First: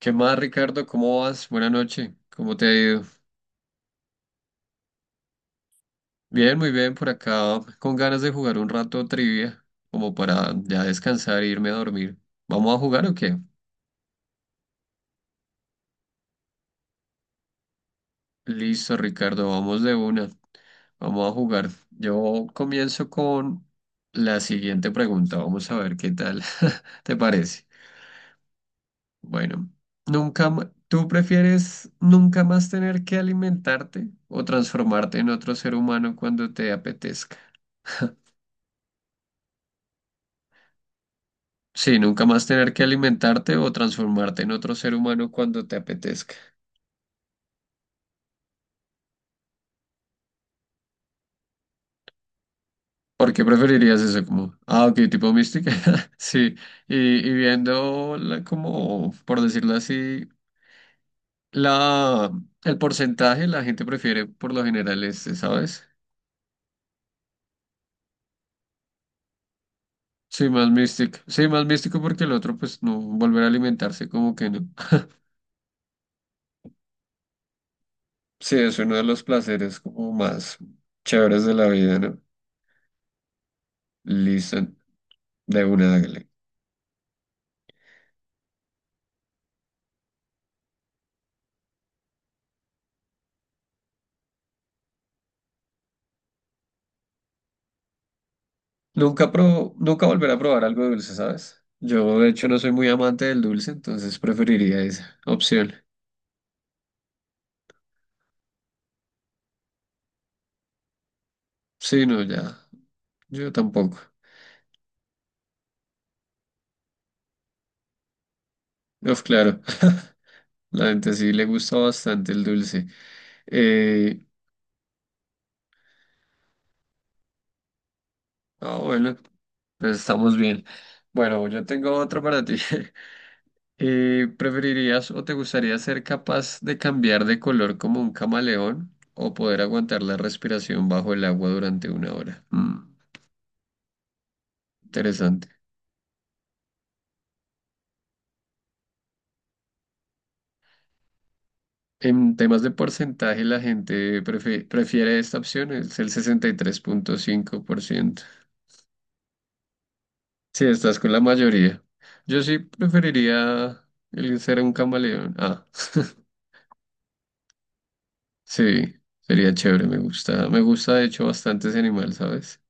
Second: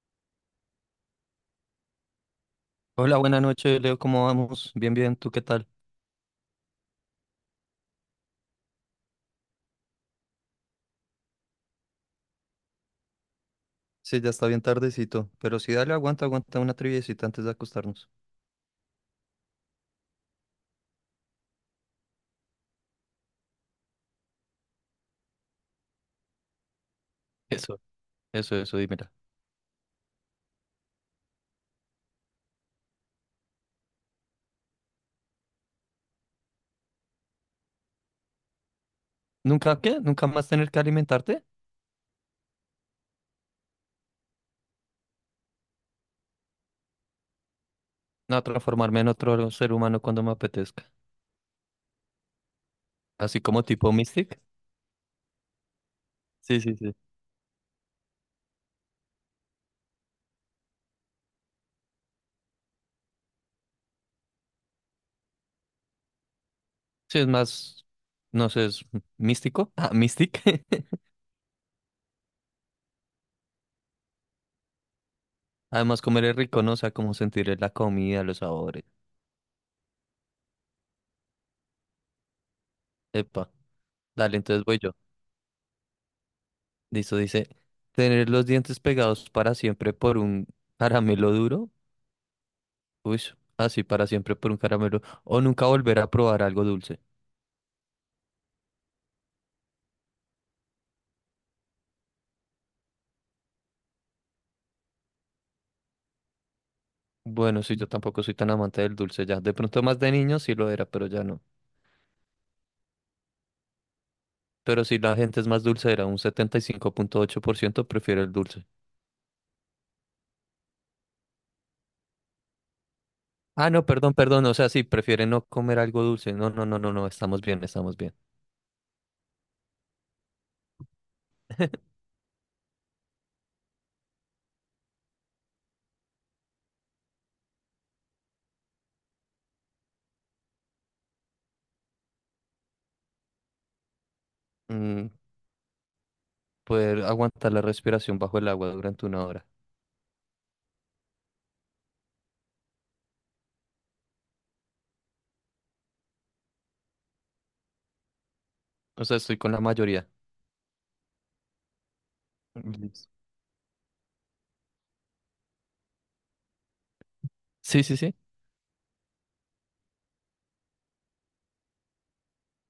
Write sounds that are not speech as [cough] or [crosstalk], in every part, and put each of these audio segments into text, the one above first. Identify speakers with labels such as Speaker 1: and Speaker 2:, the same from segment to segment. Speaker 1: ¿Qué más, Ricardo? ¿Cómo vas? Buenas noches. ¿Cómo te ha ido?
Speaker 2: Hola, buenas noches, Leo, ¿cómo vamos? Bien, bien, ¿tú qué tal?
Speaker 1: Bien, muy bien por acá, con ganas de jugar un rato trivia, como para ya descansar e irme a dormir. ¿Vamos a jugar o qué?
Speaker 2: Sí, ya está bien tardecito, pero sí, dale, aguanta, aguanta una triviecita antes de acostarnos.
Speaker 1: Listo, Ricardo, vamos de una. Vamos a jugar. Yo comienzo con la siguiente pregunta. Vamos a ver qué tal [laughs] te parece.
Speaker 2: Eso, eso, dímela.
Speaker 1: Bueno, nunca, ma- ¿tú prefieres nunca más tener que alimentarte o transformarte en otro ser humano cuando te apetezca?
Speaker 2: ¿Nunca qué? ¿Nunca más tener que alimentarte?
Speaker 1: Sí, nunca más tener que alimentarte o transformarte en otro ser humano cuando te apetezca.
Speaker 2: No, transformarme en otro ser humano cuando me apetezca.
Speaker 1: ¿Por
Speaker 2: Así
Speaker 1: qué
Speaker 2: como tipo
Speaker 1: preferirías eso?
Speaker 2: Mystic.
Speaker 1: Como, ah, ok, tipo mística. [laughs] Sí,
Speaker 2: Sí, sí, sí.
Speaker 1: y, y viendo como, por decirlo así, la, el porcentaje la gente prefiere por lo general este, ¿sabes?
Speaker 2: Sí, es más, no sé, es místico. Ah, Mystic.
Speaker 1: Sí, más
Speaker 2: [laughs]
Speaker 1: místico. Sí, más místico porque el otro, pues no, volver a alimentarse como que no.
Speaker 2: Además, comer es rico, ¿no? O sea, como sentir la comida, los
Speaker 1: [laughs] Sí, es
Speaker 2: sabores.
Speaker 1: uno de los placeres como más chéveres de la vida, ¿no?
Speaker 2: Epa, dale,
Speaker 1: Listo,
Speaker 2: entonces voy yo.
Speaker 1: de una, hágale.
Speaker 2: Listo, dice, tener los dientes pegados para siempre por un caramelo duro. Uy, así para siempre por un caramelo. O nunca volver a probar algo dulce.
Speaker 1: Nunca volveré a probar algo dulce, ¿sabes? Yo, de hecho, no soy muy amante del dulce, entonces preferiría esa opción.
Speaker 2: Bueno, sí, yo tampoco soy tan amante del dulce ya. De pronto más de niño sí lo era, pero ya no.
Speaker 1: Sí, no, ya. Yo tampoco.
Speaker 2: Pero si la gente es más dulce, era un 75,8% prefiere el dulce.
Speaker 1: Uf, claro. [laughs] La gente sí le gusta bastante el dulce.
Speaker 2: Ah, no, perdón,
Speaker 1: Eh,
Speaker 2: perdón. O sea, sí, prefiere no comer algo dulce. No, no, no, no, no, estamos bien, estamos bien.
Speaker 1: ah, bueno, pues estamos bien. Bueno, yo tengo
Speaker 2: [laughs]
Speaker 1: otro para ti. [laughs] ¿Preferirías o te gustaría ser capaz de cambiar de color como un camaleón o poder aguantar la respiración bajo el agua durante una hora?
Speaker 2: Mm,
Speaker 1: Interesante.
Speaker 2: poder aguantar la respiración bajo el agua durante una hora.
Speaker 1: En temas de porcentaje, la gente prefiere esta opción, es el 63.5%.
Speaker 2: O sea, estoy con la mayoría.
Speaker 1: Sí, estás con la mayoría. Yo sí
Speaker 2: Listo.
Speaker 1: preferiría el ser un camaleón. Ah, [laughs]
Speaker 2: Sí, sí, sí.
Speaker 1: sí, sería chévere, me gusta. Me gusta, de hecho, bastante ese animal, ¿sabes?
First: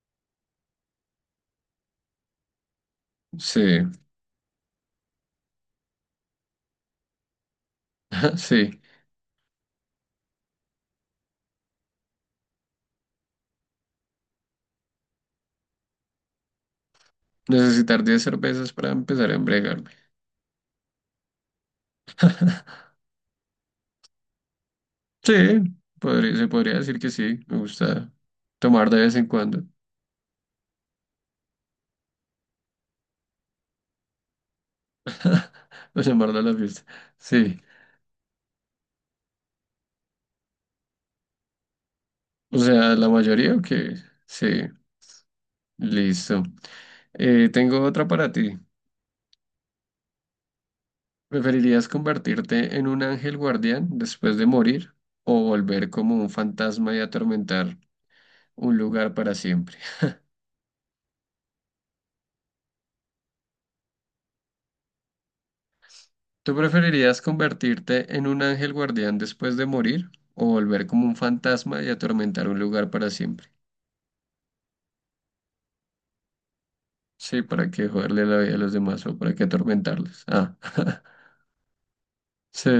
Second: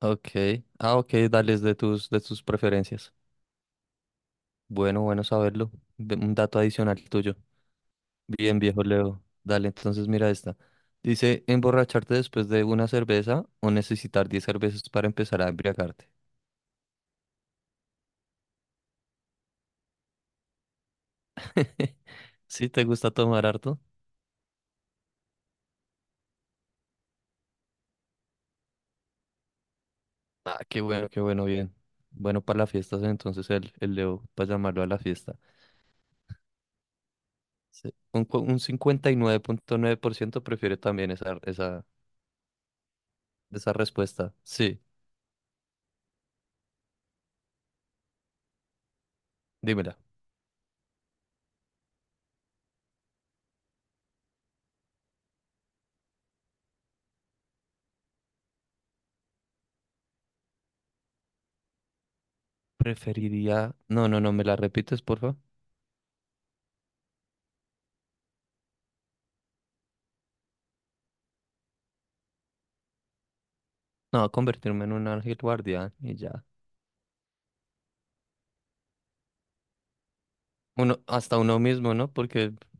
Speaker 2: Ok. Ah, ok, dale es de tus preferencias.
Speaker 1: Sí,
Speaker 2: Bueno, bueno saberlo. Un dato adicional tuyo.
Speaker 1: [laughs]
Speaker 2: Bien,
Speaker 1: sí.
Speaker 2: viejo Leo. Dale, entonces mira esta. Dice, emborracharte después de una cerveza o necesitar 10 cervezas para empezar a embriagarte.
Speaker 1: Necesitar 10 cervezas para empezar a embriagarme.
Speaker 2: [laughs] ¿Sí
Speaker 1: [laughs]
Speaker 2: te gusta tomar harto?
Speaker 1: Sí, podría- se podría decir que sí, me gusta tomar de vez en cuando.
Speaker 2: Ah, qué bueno, bien. Bueno, para las fiestas entonces el Leo, para llamarlo a la fiesta.
Speaker 1: [laughs] O llamarlo a la fiesta. Sí.
Speaker 2: Sí. Un 59,9% prefiere también esa, esa,
Speaker 1: O sea, ¿la mayoría o
Speaker 2: esa
Speaker 1: qué?
Speaker 2: respuesta.
Speaker 1: Sí,
Speaker 2: Sí,
Speaker 1: listo. Tengo otra para ti.
Speaker 2: dímela.
Speaker 1: ¿Preferirías convertirte en un ángel guardián después de morir o volver como un fantasma y atormentar un lugar para siempre?
Speaker 2: Preferiría. No, no, no, ¿me la repites, porfa?
Speaker 1: ¿Tú preferirías convertirte en un ángel guardián después de morir o volver como un fantasma y atormentar un lugar para siempre?
Speaker 2: No, convertirme en un ángel guardián y ya.
Speaker 1: Sí, ¿para qué joderle la vida a los demás o para qué atormentarlos? Ah.
Speaker 2: Uno,
Speaker 1: [laughs]
Speaker 2: hasta uno mismo, ¿no? Porque
Speaker 1: Sí,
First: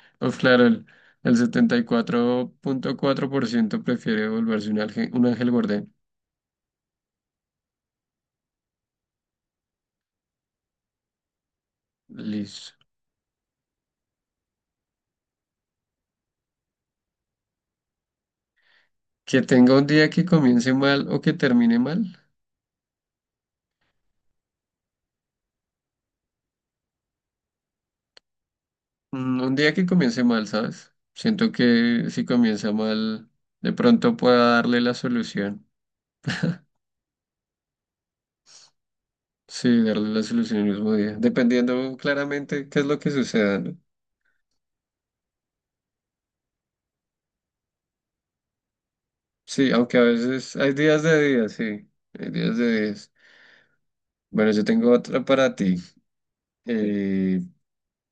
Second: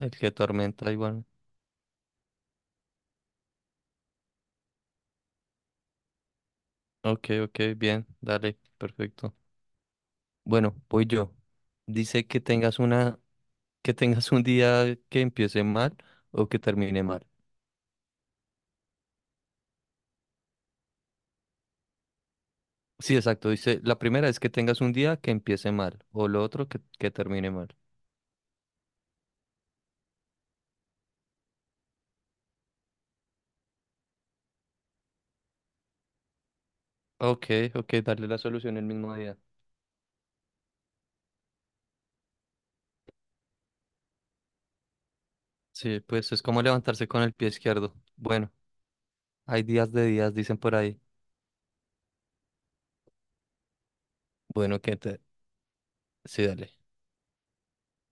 Speaker 2: el que
Speaker 1: pues claro,
Speaker 2: atormenta igual.
Speaker 1: el setenta y cuatro punto cuatro por ciento prefiere volverse un ángel guardián.
Speaker 2: Ok, ok, bien, dale, perfecto. Bueno, voy yo. Dice
Speaker 1: Listo.
Speaker 2: que tengas un día que empiece mal o que termine mal.
Speaker 1: Que tenga un día que comience mal o que termine mal.
Speaker 2: Sí, exacto. Dice, la primera es que tengas un día que empiece mal, o lo otro que termine mal.
Speaker 1: Un día que comience mal, ¿sabes? Siento que si comienza mal, de pronto pueda darle la solución.
Speaker 2: Ok, ok, darle la solución el mismo día.
Speaker 1: Sí, darle la solución el mismo día, dependiendo claramente qué es lo que suceda, ¿no?
Speaker 2: Sí, pues es como levantarse con el pie izquierdo. Bueno. Hay
Speaker 1: Sí,
Speaker 2: días
Speaker 1: aunque a
Speaker 2: de días,
Speaker 1: veces
Speaker 2: dicen
Speaker 1: hay
Speaker 2: por ahí.
Speaker 1: días de días, sí, hay días de días. Bueno, yo
Speaker 2: Bueno,
Speaker 1: tengo
Speaker 2: que te...
Speaker 1: otra para ti.
Speaker 2: Sí, dale.
Speaker 1: Eh,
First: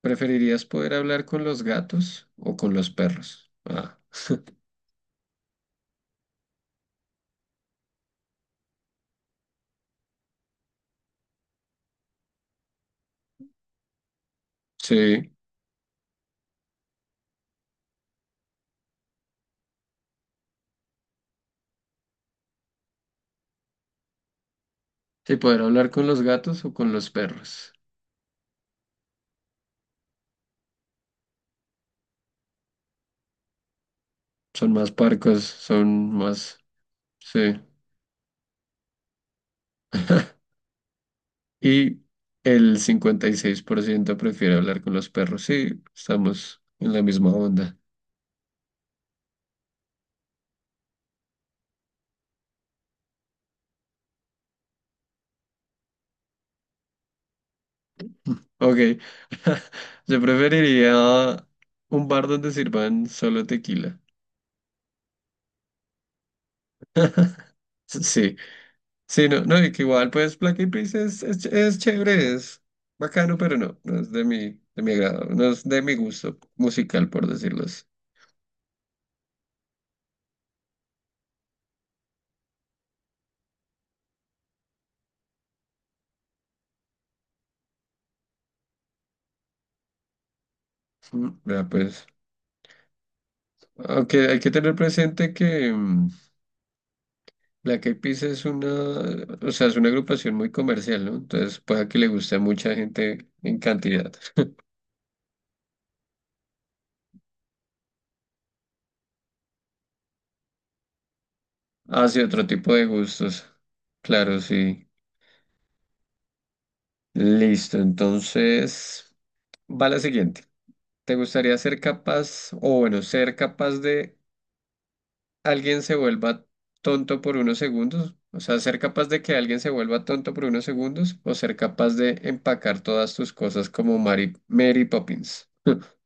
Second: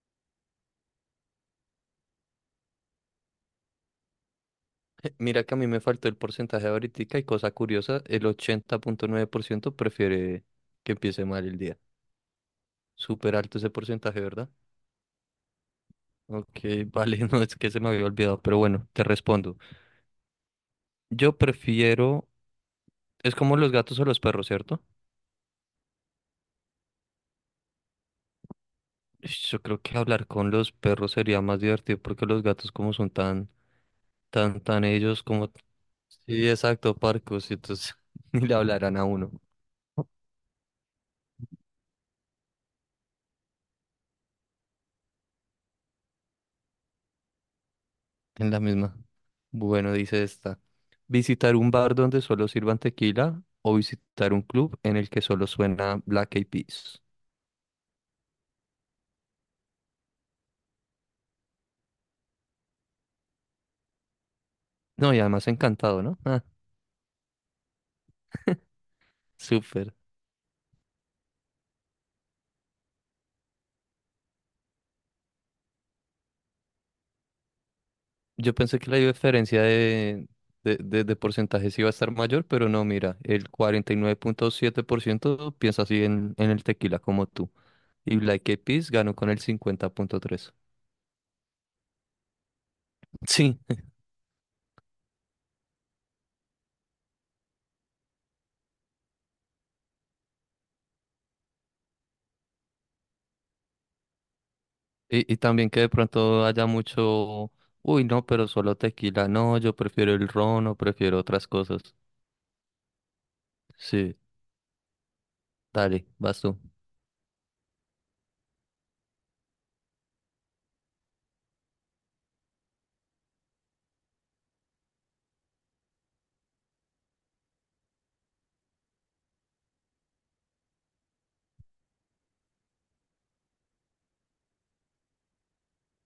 Speaker 1: ¿Preferirías poder hablar con los gatos o con los perros? Ah,
Speaker 2: [laughs] Mira que a mí me faltó el porcentaje ahorita y cosa curiosa, el 80,9% prefiere que empiece mal el día. Súper alto ese porcentaje, ¿verdad?
Speaker 1: sí.
Speaker 2: Ok, vale, [laughs] no es que se me había olvidado, pero bueno, te respondo. Yo prefiero, es como los gatos o los perros, ¿cierto?
Speaker 1: Sí, poder hablar con los gatos o con los perros.
Speaker 2: Ish, yo creo que hablar con los perros sería más divertido porque los gatos como son tan, tan,
Speaker 1: Son
Speaker 2: tan
Speaker 1: más
Speaker 2: ellos
Speaker 1: parcos,
Speaker 2: como...
Speaker 1: son
Speaker 2: Sí,
Speaker 1: más...
Speaker 2: exacto, parcos, y
Speaker 1: Sí.
Speaker 2: entonces [laughs] ni le hablarán a uno.
Speaker 1: Y el 56% prefiere hablar con los perros. Sí, estamos en la misma onda.
Speaker 2: En la misma. Bueno, dice esta. Visitar un bar donde solo sirvan tequila o visitar un club en el que solo suena Black Eyed Peas.
Speaker 1: Ok. [laughs] Yo preferiría un bar donde sirvan solo tequila.
Speaker 2: No, y además encantado, ¿no? Ah,
Speaker 1: Sí, sí, no, no, y que
Speaker 2: súper.
Speaker 1: igual, pues, Black Eyed Peas es chévere, es bacano, pero no, no es de mi agrado, no es de mi gusto musical, por decirlo así.
Speaker 2: Yo pensé que la diferencia de porcentajes iba a estar mayor, pero no, mira, el 49,7% piensa así en el tequila como tú. Y Black Eyed Peas ganó con el 50,3%.
Speaker 1: Ya, pues,
Speaker 2: Sí,
Speaker 1: aunque hay que tener presente que Black Eyed Peas es una, o sea, es una agrupación muy comercial, ¿no? Entonces, puede que le guste a mucha gente en cantidad.
Speaker 2: y también que de pronto haya mucho, uy, no, pero solo tequila, no, yo prefiero el ron o prefiero otras cosas.
Speaker 1: Hace otro tipo de gustos,
Speaker 2: Sí,
Speaker 1: claro, sí.
Speaker 2: dale, vas tú.
Speaker 1: Listo, entonces, va la siguiente. ¿Te gustaría ser capaz, o bueno, ser capaz de alguien se vuelva tonto por unos segundos, o sea, ser capaz de que alguien se vuelva tonto por unos segundos o ser capaz de empacar todas tus cosas como Mary Poppins? [laughs]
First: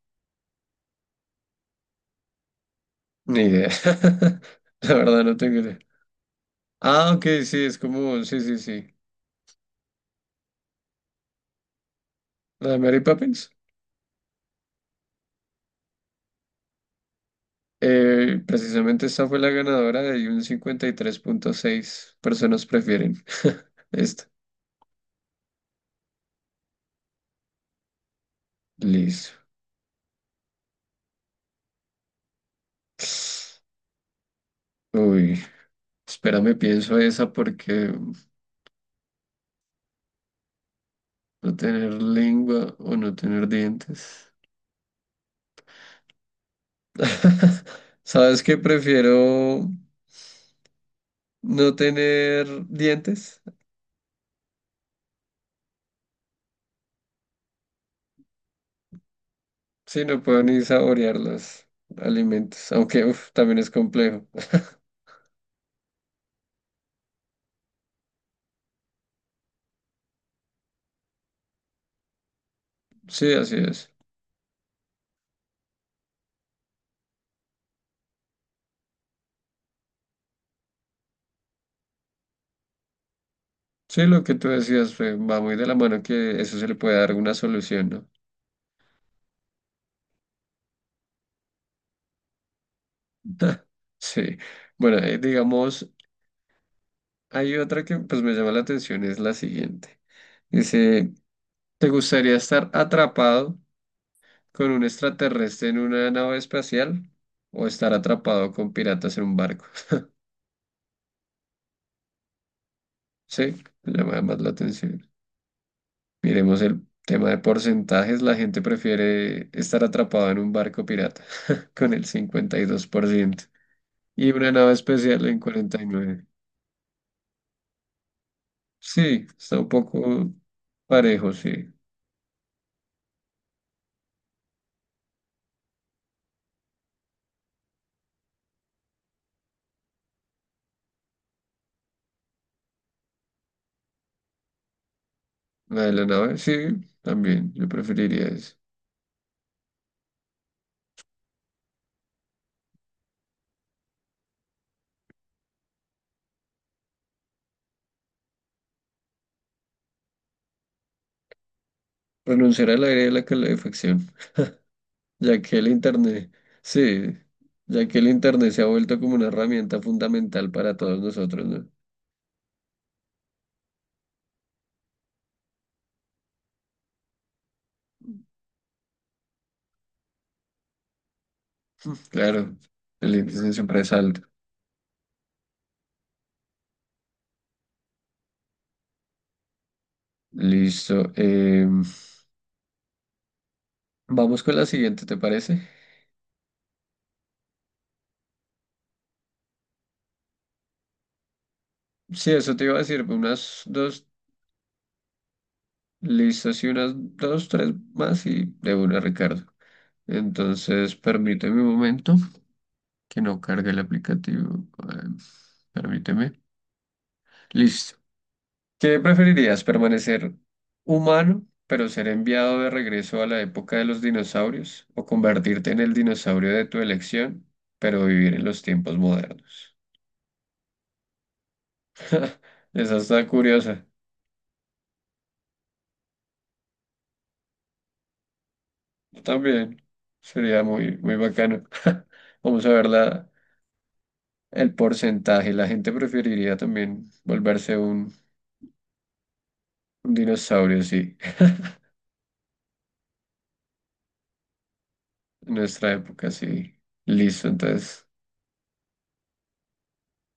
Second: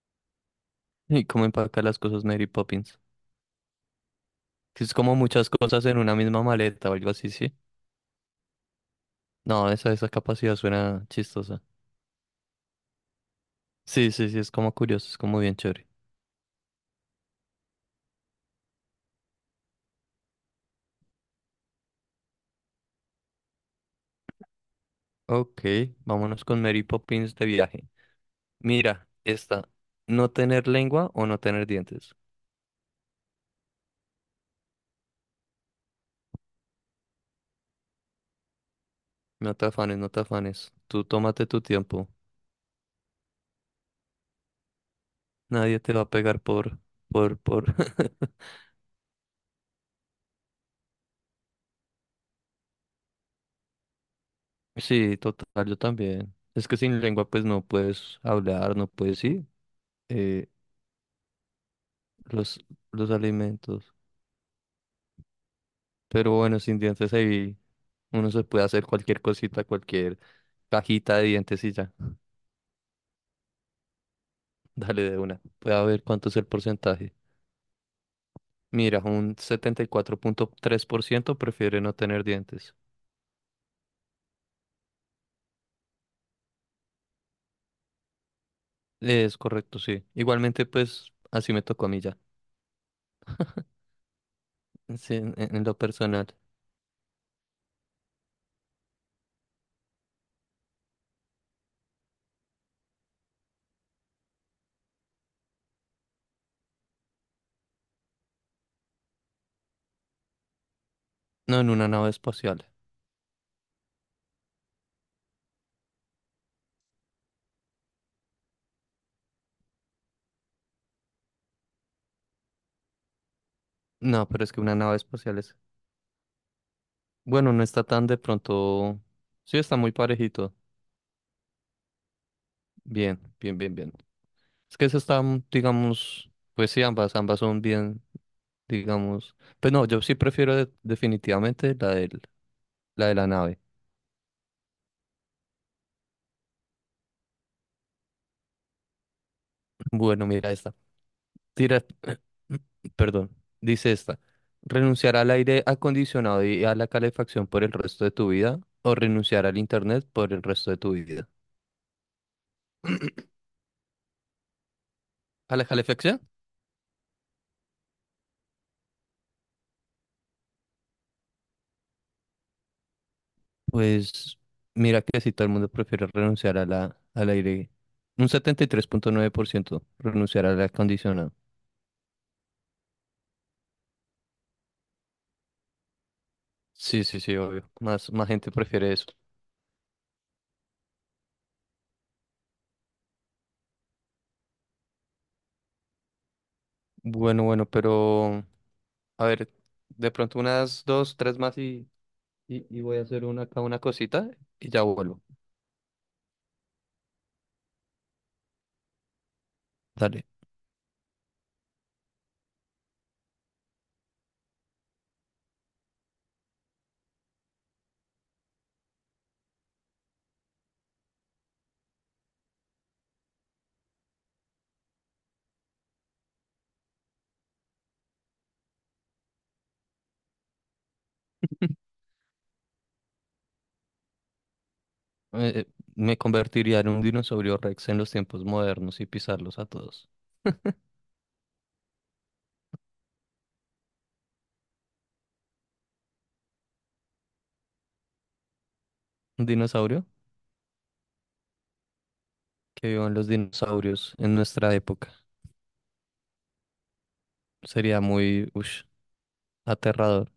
Speaker 2: [laughs] ¿Y cómo empacar las cosas Mary Poppins?
Speaker 1: Ni idea. [laughs]
Speaker 2: Que
Speaker 1: La
Speaker 2: es como
Speaker 1: verdad no
Speaker 2: muchas
Speaker 1: tengo idea.
Speaker 2: cosas en una misma maleta o algo
Speaker 1: Ah, ok,
Speaker 2: así, ¿sí?
Speaker 1: sí, es como, sí, sí, sí.
Speaker 2: No, esa capacidad suena chistosa.
Speaker 1: La de Mary Poppins.
Speaker 2: Sí, sí, sí, es como curioso, es como bien chévere.
Speaker 1: Precisamente esta fue la ganadora de un 53.6 personas prefieren [laughs] esta.
Speaker 2: Ok, vámonos con Mary Poppins de viaje. Mira,
Speaker 1: Listo.
Speaker 2: esta, no tener lengua o no tener dientes.
Speaker 1: Uy, espérame, pienso esa porque...
Speaker 2: No te afanes, no te afanes. Tú tómate
Speaker 1: No
Speaker 2: tu
Speaker 1: tener
Speaker 2: tiempo.
Speaker 1: lengua o no tener dientes.
Speaker 2: Nadie te va a pegar por, por,
Speaker 1: [laughs]
Speaker 2: por. [laughs]
Speaker 1: ¿Sabes qué? Prefiero no tener dientes.
Speaker 2: Sí, total, yo también. Es que sin lengua pues no puedes hablar, no puedes, sí,
Speaker 1: Sí, no puedo
Speaker 2: eh,
Speaker 1: ni saborear los
Speaker 2: los,
Speaker 1: alimentos, aunque
Speaker 2: los
Speaker 1: uf, también es
Speaker 2: alimentos.
Speaker 1: complejo.
Speaker 2: Pero bueno, sin dientes ahí uno se puede hacer cualquier cosita, cualquier cajita de dientes y ya. [laughs]
Speaker 1: Sí, así es.
Speaker 2: Dale de una. Voy a ver cuánto es el porcentaje. Mira, un 74,3% prefiere no tener dientes.
Speaker 1: Sí, lo que tú decías fue, va muy de la mano que eso se le puede dar una solución, ¿no?
Speaker 2: Es correcto, sí. Igualmente pues así me tocó a mí ya,
Speaker 1: [laughs] Sí. Bueno,
Speaker 2: sí, en lo
Speaker 1: digamos,
Speaker 2: personal.
Speaker 1: hay otra que pues me llama la atención, es la siguiente. Dice, ¿te gustaría estar atrapado con un extraterrestre en una nave espacial o estar atrapado con piratas en un barco? [laughs]
Speaker 2: No, en una nave espacial.
Speaker 1: Sí, llama más la atención. Miremos el tema de porcentajes. La gente prefiere estar atrapado en un barco pirata [laughs] con el 52%
Speaker 2: No,
Speaker 1: y
Speaker 2: pero
Speaker 1: una
Speaker 2: es que
Speaker 1: nave
Speaker 2: una nave
Speaker 1: especial
Speaker 2: espacial
Speaker 1: en
Speaker 2: es...
Speaker 1: 49%.
Speaker 2: Bueno, no está tan de pronto...
Speaker 1: Sí,
Speaker 2: Sí,
Speaker 1: está un
Speaker 2: está muy
Speaker 1: poco
Speaker 2: parejito.
Speaker 1: parejo, sí.
Speaker 2: Bien, bien, bien, bien. Es que eso está, digamos... Pues sí, ambas, ambas son bien, digamos... Pero no, yo sí prefiero definitivamente la de la nave.
Speaker 1: La de la nave, sí, también. Yo preferiría eso.
Speaker 2: Bueno, mira esta. Tira... [clears throat] Perdón. Dice esta. ¿Renunciar al aire acondicionado y a la calefacción por el resto de tu vida? ¿O renunciar al internet por el resto de tu vida?
Speaker 1: Renunciar al aire de la calefacción. Ya que
Speaker 2: ¿A la
Speaker 1: el
Speaker 2: calefacción?
Speaker 1: Internet, sí, ya que el Internet se ha vuelto como una herramienta fundamental para todos nosotros, ¿no?
Speaker 2: Pues mira que si todo el mundo prefiere renunciar al aire, un 73,9% renunciar al aire acondicionado.
Speaker 1: Claro, el índice siempre es alto.
Speaker 2: Sí, sí, sí, obvio. Más, más gente prefiere eso.
Speaker 1: Listo. Vamos con la siguiente, ¿te parece?
Speaker 2: Bueno, bueno, pero a ver, de pronto unas dos, tres más y,
Speaker 1: Sí, eso te
Speaker 2: y,
Speaker 1: iba a
Speaker 2: y voy
Speaker 1: decir,
Speaker 2: a hacer acá
Speaker 1: unas
Speaker 2: una
Speaker 1: dos,
Speaker 2: cosita y ya vuelvo.
Speaker 1: listas y unas dos, tres más y de una, Ricardo.
Speaker 2: Dale.
Speaker 1: Entonces, permíteme un momento que no cargue el aplicativo. eh, permíteme. Listo. ¿Qué preferirías, permanecer humano, pero ser enviado de regreso a la época de los dinosaurios, o convertirte en el dinosaurio de tu elección, pero vivir en los tiempos modernos? [laughs] Esa está curiosa.
Speaker 2: Eh, me convertiría en un dinosaurio Rex en los tiempos modernos y pisarlos a
Speaker 1: También
Speaker 2: todos.
Speaker 1: sería muy, muy bacano. [laughs] Vamos a ver el porcentaje. La gente preferiría también volverse un,
Speaker 2: Un dinosaurio
Speaker 1: un dinosaurio, sí.
Speaker 2: que vivan los dinosaurios en nuestra época.
Speaker 1: En nuestra época, sí. Listo,
Speaker 2: Sería
Speaker 1: entonces.
Speaker 2: muy, ush, aterrador.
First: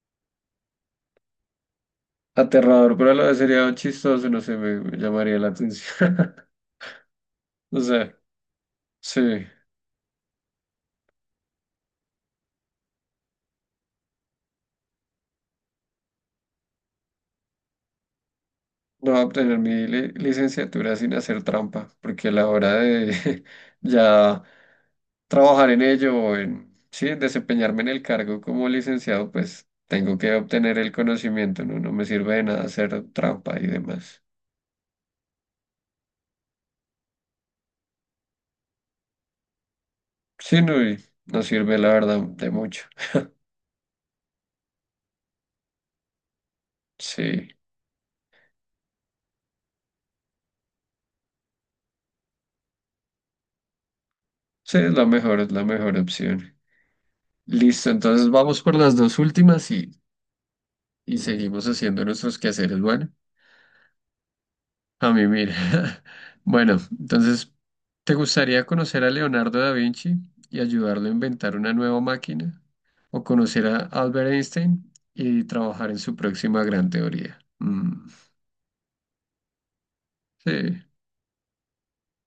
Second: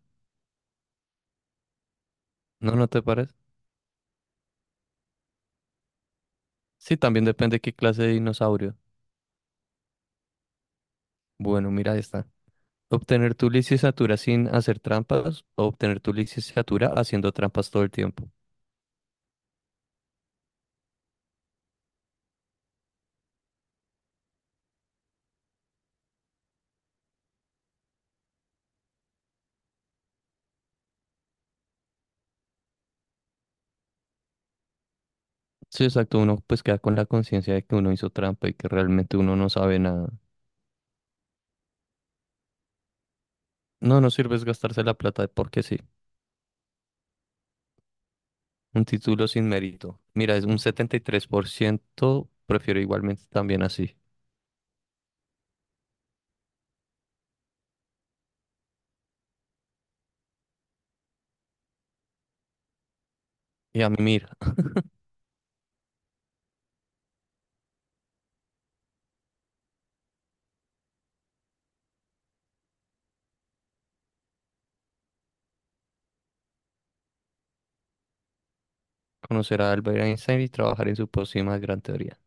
Speaker 2: ¿No, no
Speaker 1: Aterrador,
Speaker 2: te
Speaker 1: pero a la
Speaker 2: parece?
Speaker 1: vez sería chistoso, no sé, me llamaría la atención. [laughs]
Speaker 2: Sí, también depende qué
Speaker 1: O
Speaker 2: clase de
Speaker 1: sea,
Speaker 2: dinosaurio.
Speaker 1: sí, no
Speaker 2: Bueno, mira esta. Obtener tu licenciatura sin hacer trampas o obtener tu licenciatura haciendo trampas todo el tiempo.
Speaker 1: voy a obtener mi licenciatura sin hacer trampa, porque a la hora de [laughs] ya trabajar en ello o en, sí, en desempeñarme en el cargo como licenciado, pues tengo que obtener el conocimiento, ¿no? No me sirve de nada hacer trampa y demás.
Speaker 2: Sí, exacto. Uno pues queda con la conciencia de que uno hizo trampa y que realmente uno no sabe nada.
Speaker 1: Sí, no, y no sirve la verdad de mucho.
Speaker 2: No, no sirve es gastarse la plata porque sí.
Speaker 1: Sí,
Speaker 2: Un título sin mérito. Mira, es un 73%, prefiero igualmente también así.
Speaker 1: sí, es la mejor opción. Listo, entonces vamos por las dos últimas y seguimos haciendo nuestros quehaceres. Bueno,
Speaker 2: Y a mí, mira,
Speaker 1: a mí mira. [laughs] Bueno, entonces, ¿te gustaría conocer a Leonardo da Vinci y ayudarlo a inventar una nueva máquina? ¿O conocer a Albert Einstein y trabajar en su próxima gran teoría?
Speaker 2: conocer a Albert Einstein y
Speaker 1: Sí,
Speaker 2: trabajar en su próxima gran teoría.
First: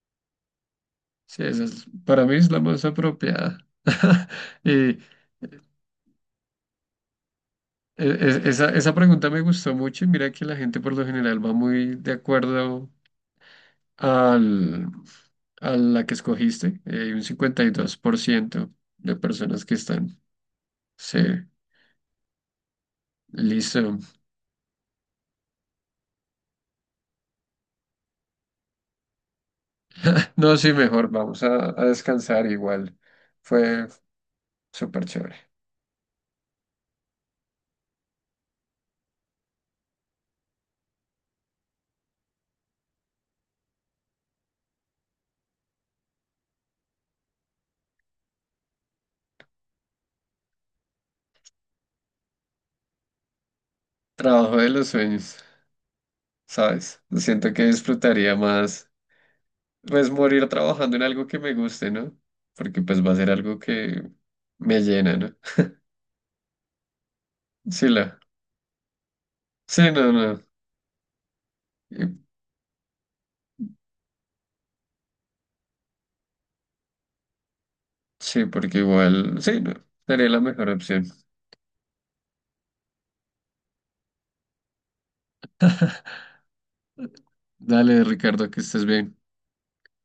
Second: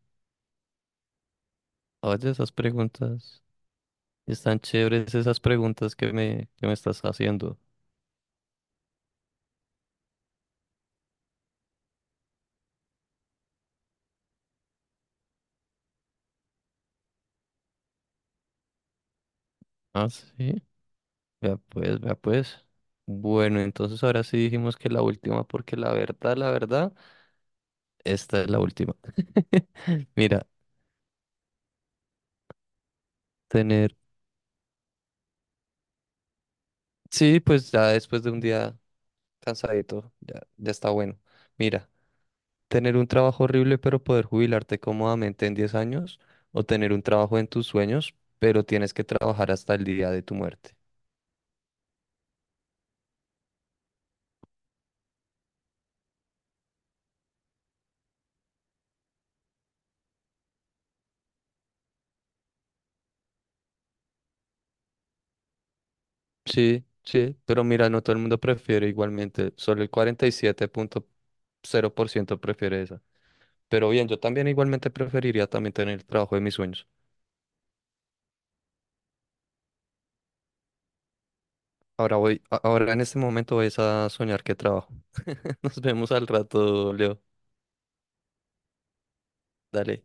Speaker 1: sí, esa para
Speaker 2: Oye,
Speaker 1: mí es
Speaker 2: esas
Speaker 1: la más
Speaker 2: preguntas.
Speaker 1: apropiada. [laughs]
Speaker 2: Están
Speaker 1: Y e-
Speaker 2: chéveres esas preguntas que me estás haciendo.
Speaker 1: e- esa, esa pregunta me gustó mucho y mira que la gente por lo general va muy de acuerdo al, a la que escogiste. Hay un 52% de personas que
Speaker 2: Ah,
Speaker 1: están.
Speaker 2: sí.
Speaker 1: Sí,
Speaker 2: Vea pues, vea pues. Bueno,
Speaker 1: listo.
Speaker 2: entonces ahora sí dijimos que la última, porque la verdad, esta es la última. [laughs] Mira,
Speaker 1: No, sí, mejor vamos a descansar igual. Fue
Speaker 2: tener.
Speaker 1: súper chévere.
Speaker 2: Sí, pues ya después de un día cansadito, ya, ya está bueno. Mira, tener un trabajo horrible, pero poder jubilarte cómodamente en 10 años, o tener un trabajo en tus sueños, pero tienes que trabajar hasta el día de tu muerte.
Speaker 1: Trabajo de los sueños, ¿sabes? Siento que disfrutaría más, pues, morir trabajando en algo que me guste, ¿no? Porque pues va a ser algo que me llena, ¿no?
Speaker 2: Sí, sí, pero
Speaker 1: Sí,
Speaker 2: mira, no todo
Speaker 1: la.
Speaker 2: el mundo prefiere igualmente, solo el
Speaker 1: Sí, no,
Speaker 2: cuarenta y
Speaker 1: no.
Speaker 2: siete punto cero
Speaker 1: Y-
Speaker 2: por ciento prefiere esa. Pero bien, yo también igualmente preferiría también tener el trabajo de mis sueños.
Speaker 1: sí, porque igual, sí, no. Sería la mejor opción.
Speaker 2: Ahora en este momento voy a soñar que trabajo. [laughs] Nos vemos al rato, Leo.
Speaker 1: Dale, Ricardo, que estés bien.
Speaker 2: Dale.